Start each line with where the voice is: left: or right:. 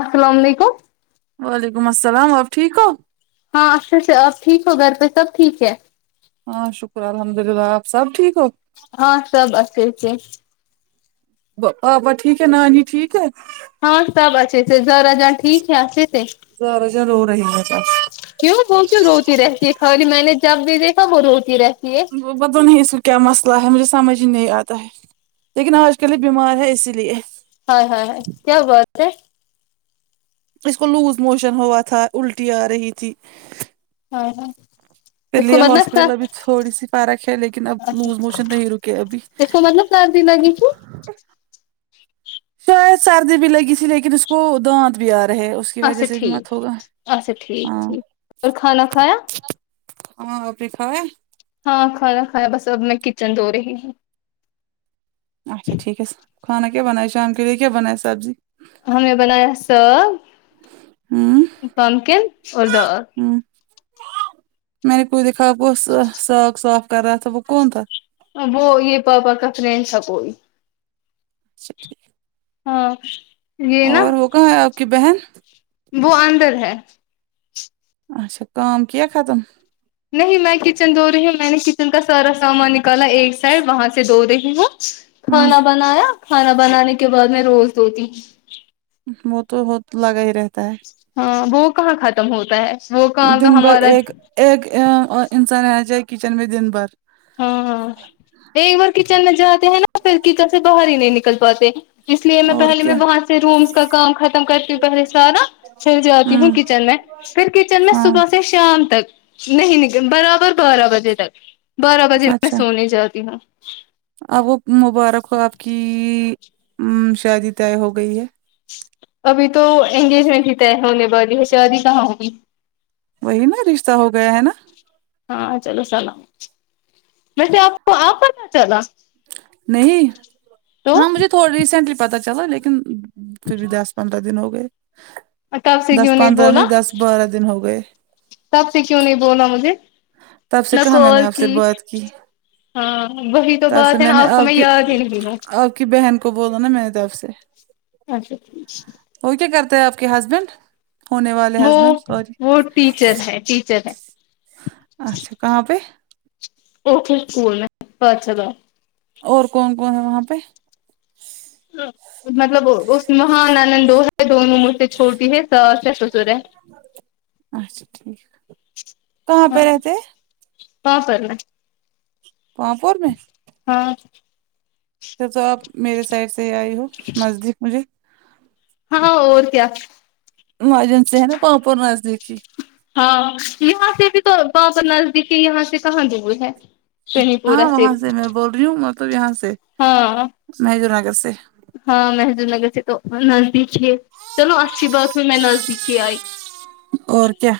left: السلام علیکم
right: وعلیکم السلام آپ ٹھیک ہو
left: ہاں اچھا اچھا اب ٹھیک ہو گھر پے سب ٹھیک ہے
right: ہاں شکر الحمد للہ اپ سب ٹھیک ہو
left: ہاں سب اچھے سے
right: با پاپا ٹھیک ہے نانی ٹھیک ہے
left: ہاں سب اچھے سے زرا جان ٹھیک ہے اچھے سے
right: زارا جان رو رہی کب سے
left: کیوں وہ کیوں روتی رہتی ہے کھالی میں نے جب بھی دیکھا وہ روتی رہتی ہے
right: وہ پتا نہیں اس کو کیا مسئلہ ہے مجھے سمجھ ہی نہیں اتا ہے لیکن اج کل یے بیمار ہے اسی لیے
left: ہائے ہائے ہاے کیا ہوا اسے
right: اس کو لوز موشن ہوا تھا الٹی ارہی تھی
left: ہاں ہاں
right: پے لیے ہاسپٹل ابھی تھوڑی سی فارق ہے لیکن اب
left: اچھا
right: لوز موشن نہیں رکے ابھی
left: اس کو مطلب سردی لگی تھی
right: شاید سردی بھی لگی تھی لیکن اس کو دانت بھی آ رہے اس کی وجہ
left: اچھا
right: سے بھی
left: ٹھیک
right: مت ہوگا
left: اچھا ٹھیک
right: ہاں
left: ٹھیک اور کھانا کھایا
right: ہاں ابھی کھائے
left: ہاں کھانا کھایا بس اب میں کچن دھو رہی ہو
right: اچھا ٹھیک ہے کھانا کیا بنائے شام کے لیےکیا بنائے سبزی
left: ہم نے بنایا سگ
right: ہوں
left: پمکین اور دال
right: ہوں میں نے کوئی دیکھا صاف صاف کر رہا تھا وہ کون تھا
left: ہاں وہ یے پاپا کا فرینڈ تھا کوئی
right: سب ٹھیک
left: ہاں یہ نا
right: اور وہ کہاں ہے آپ کی بہن
left: وہ اندر ہے
right: اچھا کام کیا ختم
left: نہیں میں کچن دو رہی ہوں میں نے کچن کا سارا سامان نکالا ایک سائڈ وہاں سے دو رہی ہوں
right: ہوں
left: کھانا بنایا کھانا بنانے کے بعد میں روز دھوتی
right: اس میں تو وقت لگا ہی رہتا ہے
left: ہاں وہ کہاں ختم ہوتا ہے وہ کام تو
right: دن بھر
left: ہمارا
right: ایک ایک انسان آنا چاہے کچن میں دن بھر
left: ہاں ایک بار کچن میں جاتے ہیں نا پھر کچن سے باہر ہی نہیں نکل پاتے اس لیے میں
right: اور
left: پہلے میں
right: کیا
left: وہاں سے رومس کا کام ختم کرتی ہوں پہلے سارا پھر جاتی ہوں کچن میں پھر کچن میں
right: ہاں
left: صبح فھر شام تک نہیں نکل برابر بارہ بجے تک بارہ بجے میں سونے جاتی ہوں
right: آ وہ مبارک آپ کی شادی طے ہو گئی ہے
left: ابھی تو انگیجمنٹ ہی طے ہونے والی ہے شادی کہاں ہوگی
right: وہی نا رشتہ ہو گیا ہے نا
left: ہاں چلو السلام ویسے آپ کو آپ پتا چلا
right: نہیں ہاں مجھے تو ریسینٹلی پتا چلا لیکن پھر بھی دس پندرہ دن ہو گئے
left: تب سے
right: دس
left: کیوں
right: پندرہ
left: بولا
right: نہیں دس بارہ دن ہو گئے
left: تب سے کیوں نہیں بولا مجھے
right: تب سے
left: نہ
right: کہاں میں نے
left: کول
right: آپ سے
left: کی
right: بات کی
left: ہاں وہی تو
right: تب سے
left: بات ہے
right: میں
left: نا
right: نے
left: کو
right: آپ کی
left: یاد ہی نہیں ہوں
right: آپ کی بہن کو بولا نا میں نے تب سے
left: اچھا ٹھیک
right: اور کیا کرتا ہے آپ کے ہسبینڈ ہونے والے
left: وہ
right: ہسبینڈ سوری
left: وہ ٹیچر ہے ٹیچر ہے
right: اچھا کہاں پے
left: اوکے اسکول میں پاٹشالہ
right: اور کون کون ہے وہاں پے
left: مطلب اس مہان نند دو ہے دونوں مجھ سے چھوٹی ہے ساس ہے سسرے ہے
right: اچھا ٹھیک کہاں پے رہتے ہے
left: کہاں پر
right: پاپور میں
left: ہاں
right: پھر تو آپ میرے سائڈ سے ہی آئی ہو نزدیک مجھے
left: ہاں اور کیا
right: ماجم سے ہیں نا پاپور نزدیک
left: ہاں یہاں سے بھی تو پاپر نزدیک ہے یہاں سے کہاں دور ہے شنی
right: ہاں
left: پورہ
right: وہاں سے میں بول رہی ہوں مطلب یہاں سے
left: ہاں
right: مہجور نگر سے
left: ہاں محبوب نگر سے تو نزدیک ہی ہے چلو اچھی بات ہے میں نزدیک ہی آئی
right: اور کیا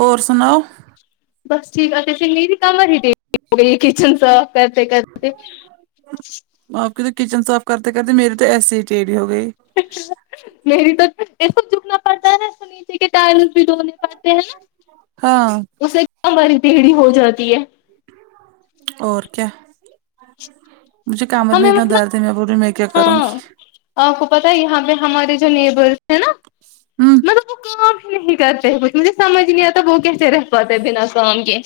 right: اور سناؤ
left: بس ٹھیک ہے سے میری کمر ہی [unintelligible] کچن صاف کرتے کرتے
right: آپ کی تو کچن صاف کرتے کرتے میرے تو ایسے ہی دیری ہو گئی
left: میری تو سب جکنا پڑتا ہے نیچے کے ٹائرنس بھی دھونے پڑتے ہیں
right: ہاں
left: اس سے کمر ہی ٹیڑھی ہو جاتی ہے
right: اور کیا مجھے کمر میں
left: ہمیں
right: اتنا
left: مطلب
right: درد ہے میں بولی میں کیا کروں گی
left: ہاں آپ کو پتہ ہے یہاں پے ہمارے جو نیبرس ہیں نا
right: ہوں
left: مطلب وہ کام نہیں کرتے کچھ مجھے سمجھ نہیں آتا وہ کیسے رہ پاتے بنا کام کے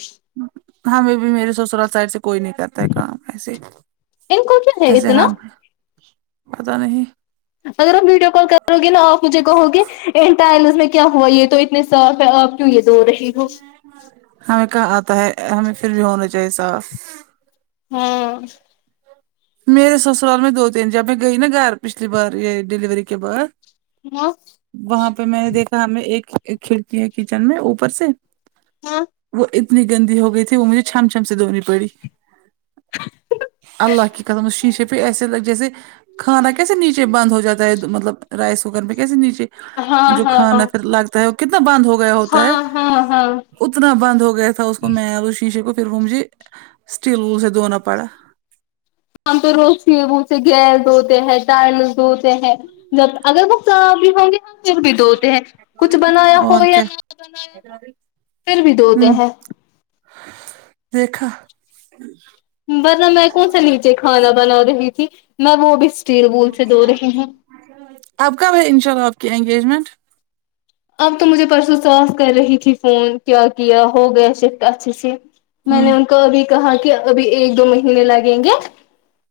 right: ہمیں بھی میرے سسرال سائڈ سے کوئی نہیں کرتا ہے کام ایسے
left: ان کو کیا ہے
right: جیسے
left: اتنا
right: ہم پتہ نہیں
left: اگر آپ ویڈیو کال کرو گے نا مجھے کہو گے ایک ٹائلس میں کیا ہوا یے تو اتنے صاف ہے آپ کیوں یے دھو رہی ہو
right: ہمیں کہاں آتا ہے ہمیں پھر بھی ہونا چاہیے صاف
left: ہاں
right: میرے سسرال میں دو تین جب میں گئی نا گھر پچھلی بار یے ڈیلیوری کے بعد
left: ہاں
right: وہاں پے میں دیکھا ہمیں ایک کھڑکی ہے کچن میں اوپر سے
left: ہاں
right: وہ اتنی گندی ہو گئی تھی وہ مجھے چھم چھم سے دھونی پڑی اللہ کی قسم شیشے پھر ایسے لگ جیسے کھانا کیسے نیچے بند ہو جاتا ہے مطلب رائس کوکر میں کیسے نیچے
left: ہاں ہاں
right: جو
left: ہاں
right: کھانا
left: ہاں
right: پھر لگتا ہے وہ کتنا بند ہو گیا ہوتا ہے
left: ہاں ہاں ہاں
right: اتنا بند ہو گیا تھا اس کو میں اس شیشے کو پھر وہ مجھے اسٹیل [unintelligible] سے دھونا پڑا
left: ہم تو روز ہی اس سے گیس دھوتے ہیں ٹائلس دھوتے ہیں جب اگر وہ کام بھی بڑھ گیا پھر بھی دھوتے ہیں کچھ بنایا ہو
right: اور
left: یا
right: کیا
left: نہیں بنایا ہو پھر بھی دھوتے
right: ہوں
left: ہیں
right: دیکھا
left: ورنہ میں کون سا نیچے کھانا بنا رہی تھی میں وہ بھی اسٹیل بول سے دھو رہی ہوں
right: اب کب ہے انشاء اللہ آپ کی انگیجمنٹ
left: اب تو مجھے پرسوں ساس کر رہی تھی فون کیا کیا ہو گیا شفٹ اچھے سے میں نے
right: ہوں
left: ان کو ابھی کہا کی ابھی ایک دو مہینے لگیں گے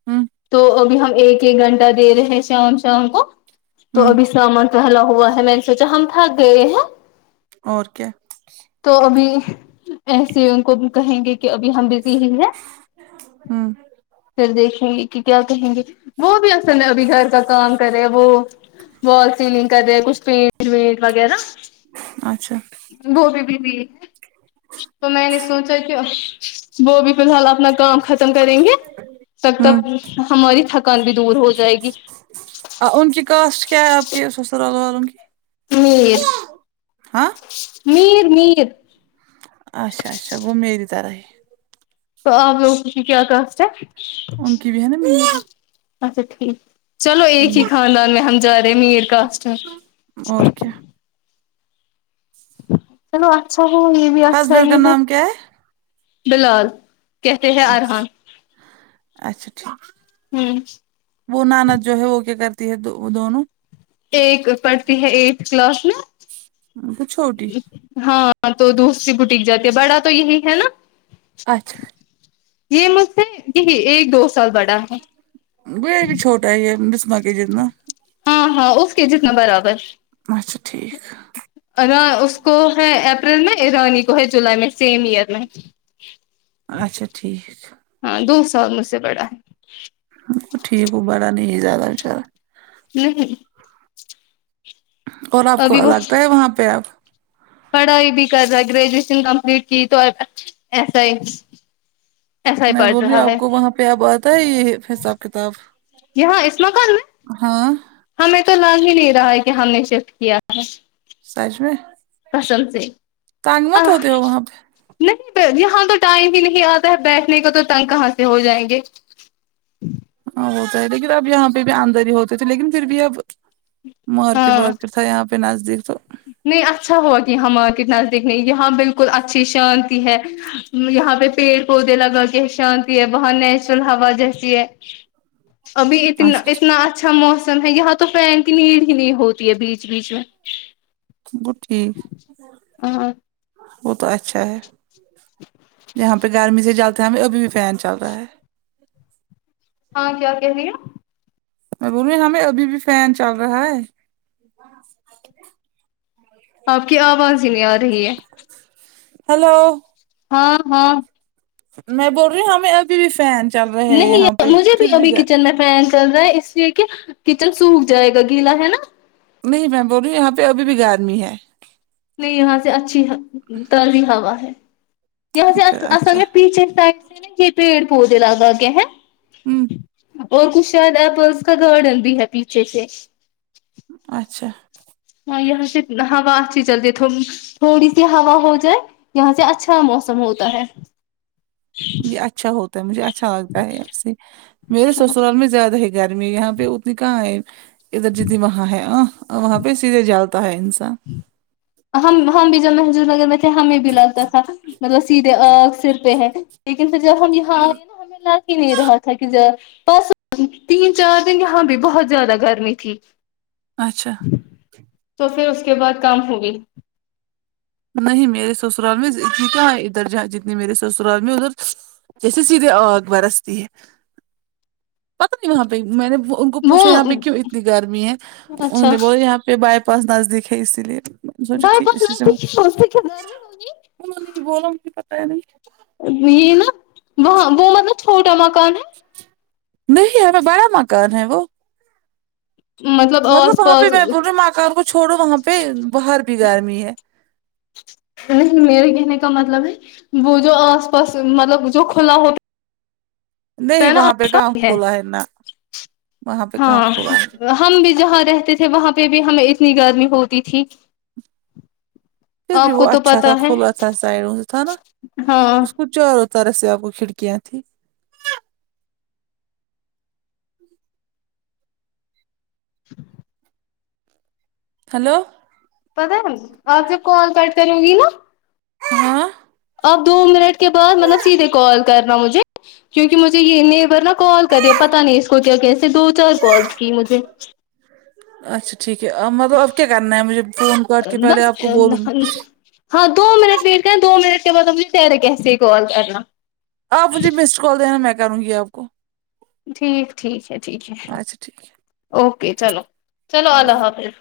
right: ہوں
left: تو ابھی ہم ایک ایک گھنٹہ دے رہے ہیں شام شام کو تو
right: ہوں
left: ابھی سامن پھیلا ہوا ہے میں نے سوچا ہم تھک گئے ہیں
right: اور کیا
left: تو ابھی ایسے ان کو بھی کہیں گے کہ ابھی ہم بزی ہی ہیں
right: ہوں
left: پھر دیکھیں گے کہ کیا کہیں گے وہ بھی اصل میں ابھی گھر کا کام کرے وہ وال سیلنگ کر رہے کچھ پینٹ وینٹ وغیرہ
right: اچھا
left: وہ بھی بھی بھی تو میں نے سوچا کہ وہ بھی فی الحال اپنا کام ختم کریں گے تب تک
right: ہوں
left: ہماری تھکان بھی دور ہو جائے گی
right: آ ان کی کاسٹ کیا ہے آپ کی سسرال والوں کی
left: میر
right: ہاں
left: میر میر
right: اچھا اچھا وہ میری طرح ہے
left: تو آپ لوگوں کی کیا کاسٹ ہے
right: ان کے بھی ہے نا
left: اچھا ٹھیک چلو ایک ہی خاندان میں ہم رہے میر کاسٹ میں
right: اور کیا
left: چلو اچھا یے بھی اچھا
right: ہسبینڈ
left: ہی
right: کا
left: ہے
right: نام کیا
left: بلال کہتے ہیں
right: اچھا
left: ارحان
right: اچھا ٹھیک
left: ہمم
right: وہ ناند جو ہے وہ کیا کرتی ہے دونوں
left: ایک پڑھتی ہے ایٹتھ کلاس میں
right: وہ چھوٹی
left: ہاں ہاں تو دوسری بٹک جاتی ہے بڑا تو یہی ہے نا
right: اچھا
left: یے مجھ سے یہی ایک دو سال بڑا ہے
right: ویری چھوٹا ہے یے مزبا کے جتنا
left: ہاں ہاں اس کے جتنا برابر
right: اچھا ٹھیک
left: آرا اس کو ہے اپریل میں رانی کو ہے جولائی میں سیم ایئر میں ایک
right: اچھا ٹھیک
left: ہاں دو سال مجھ سے بڑا ہے
right: ٹھیک ہو بڑا نہیں زیادہ چا
left: [unintelligible]
right: اور آپ کو
left: ابھی وہ
right: لگتا ہے وہاں پے آپ
left: پڑھائی بھی کر رہا ہے گریجویشن کمپلیٹ کی تو ایسا ہی ایسا ہی
right: میں
left: پڑھ
right: بول رہی ہوں
left: رہا
right: آپ
left: ہے
right: کو وہاں پے اب آتا ہے یے حساب کتاب
left: یہاں اس مکان میں
right: ہاں
left: ہمیں تو لگ ہی نہیں رہا ہے کی ہم نے شفٹ کیا ہے
right: سچ میں
left: قسم سے
right: تانگ مت ہوتے ہو وہاں پے
left: نہیں یہاں تو ٹائم ہی نہیں آتا ہے بیٹھنے کا تو تنگ کہاں سے ہو جائیں گے
right: ہاں ہوتا ہے لیکن اب یہاں پے بھی اندری ہوتے تھے لیکن پھر بھی اب مارکیٹ
left: ہاں
right: وارکیٹ تھا یہاں پے نزدیک تو
left: نہیں اچھا ہوا کی یہاں مارکٹ نزدیک نہیں یہاں بالکل اچھی شانتی ہے یہاں پے پیڑ پودے لگا کے شانتی ہے بہت نیچرل ہوا جیسی ہے ابھی اتنا اتنا اچھا موسم ہے یہاں تو فین کی نیڈ ہی نہیں ہوتی ہے بیچ بیچ میں
right: بالکل ٹھیک
left: ہاں
right: وہ تو اچھا ہے جاں پے گرمی سے جلتے ہیں ہم ابھی بھی فین چل رہا ہے
left: ہاں کیا کہے رہی ہیں
right: میں بول رہی ہوں ہمیں ابھی بھی فین چل رہا ہے ہاں
left: آپ کی آواز ہی نہیں آ رہی ہے
right: ہیلو
left: ہاں ہاں
right: میں بول رہی ہوں ہمیں ابھی بھی فین چل رہے ہے
left: نہیں
right: یہاں پہ
left: مجھے بھی
right: پھر
left: ابھی
right: گ
left: کچن میں فین چل رہا ہے اس لیے کہ کچن سوکھ جائے گا گیلا ہے نا
right: نہیں میں بول رہ ہوں یہاں پے ابھی بھی گارمی ہے
left: نہیں یہاں سے اچھی تازی ہوا ہے یہاں سے اصل
right: اچھا
left: میں پیچھے سایڈ میں پیڑ پودے لاگا کے ہے
right: ہوں
left: اور کچھ شاید ایپلز کا گارڈن بھی ہے پیچھے سے
right: اچھا
left: ہاں یہاں سے ہوا اچھی چل رہی ہے تھوڑی تھوڑی سی ہوا ہو جائے یہاں سے اچھا موسم ہوتا ہے
right: یے اچھا ہوتا ہے مجھے اچھا لگتا ہے ایسے میرے سسرال میں زیادہ ہے گرمی یہاں پے اتنی کہاں ہے ادھر جتنی وہاں ہے ہاں اور وہاں پے اسی لیے جاتا ہے انسان
left: ہم ہم بھی جب محدود نگر میں تھے ہمیں بھی لگتا تھا مطلب سیدھے آ سر پے ہے لیکن پھر جب ہم یہاں آئے نا ہمیں لاگ ہی نہیں رہا تھا کی بس تین چار دن یہاں بھی بہت زیادہ گرمی تھی
right: اچھا
left: تو پھر اس کے بعد کام ہو گئی
right: نہیں میرے سسرال میں اتنی کہاں ادھر جہاں جتنی میرے سسرال میں ادھر جیسے سیدھے آگ برستی ہے پتہ نہیں وہاں پہ میں نے وہ انکو پوچھا یہاں پہ
left: وہ
right: کیوں اتنی گرمی ہے انہوں
left: اچھا
right: نے بولا یہاں پہ بائی پاس نزدیک ہے اسی لیے سوچا ٹھیک اسی سے
left: [unintelligible]
right: [inaudible]
left: یہ نا وہاں وہ مطلب چھوٹا مکان ہے
right: نہیں ہمیں بڑا مکان ہے وہ
left: ہے
right: مطلب
left: آس
right: وہاں پہ
left: پاس
right: میں بولریوں ماکان کو چھوڑو وہاں پہ باہر بھی گرمی ہے
left: نہیں میرے کہنے کا مطلب ہے وہ جو آس پاس مطلب جو کھلا ہوتا
right: نہیں
left: ہے نا
right: وہاں پہ
left: آس
right: گاؤں
left: پاس
right: کھولا ہے نا وہاں پہ کہاں
left: ہاں
right: کھلا ہے
left: ہم بھی جہاں رہتے تھے وہاں پہ بھی ہمیں اتنی گرمی ہوتی تھی
right: پھر بھی
left: آپ کو
right: وہ
left: تو
right: اچھا
left: پتا
right: سا
left: ہے
right: کھلا سا سائڈ وہ تھا نا
left: ہاں
right: چاروں طرح سے آپ کو کھڑکیاں تھی ہلو
left: پتا نہیں آپ کا کال کٹ کرونگی نہ
right: ہاں
left: اب دو منٹ کے بعد مطلب سیدھے کال کرنا مجھے کیونکہ مجھے یہ نیبر نا کال کرے پتہ نہیں اس کو کیا کیسے دو چار کالس کی مجھے
right: اچھا ٹھیک ہے مطلب اب کیا کرنا ہے مجھے فون کاٹ کے پہلے
left: بس
right: آپ کو بولوں گی
left: ہاں دو منٹ ویٹ کر دو منٹ کے بعد ہم نے پہیرے کے واسطے ہی کال کرنا
right: آپ مجھے مس کال دینا میں کروں گی آپ کو
left: ٹھیک ٹھیک ہے ٹھیک ہے
right: اچھا ٹھیک ہے
left: اوکے چلو چلو اللہ حافظ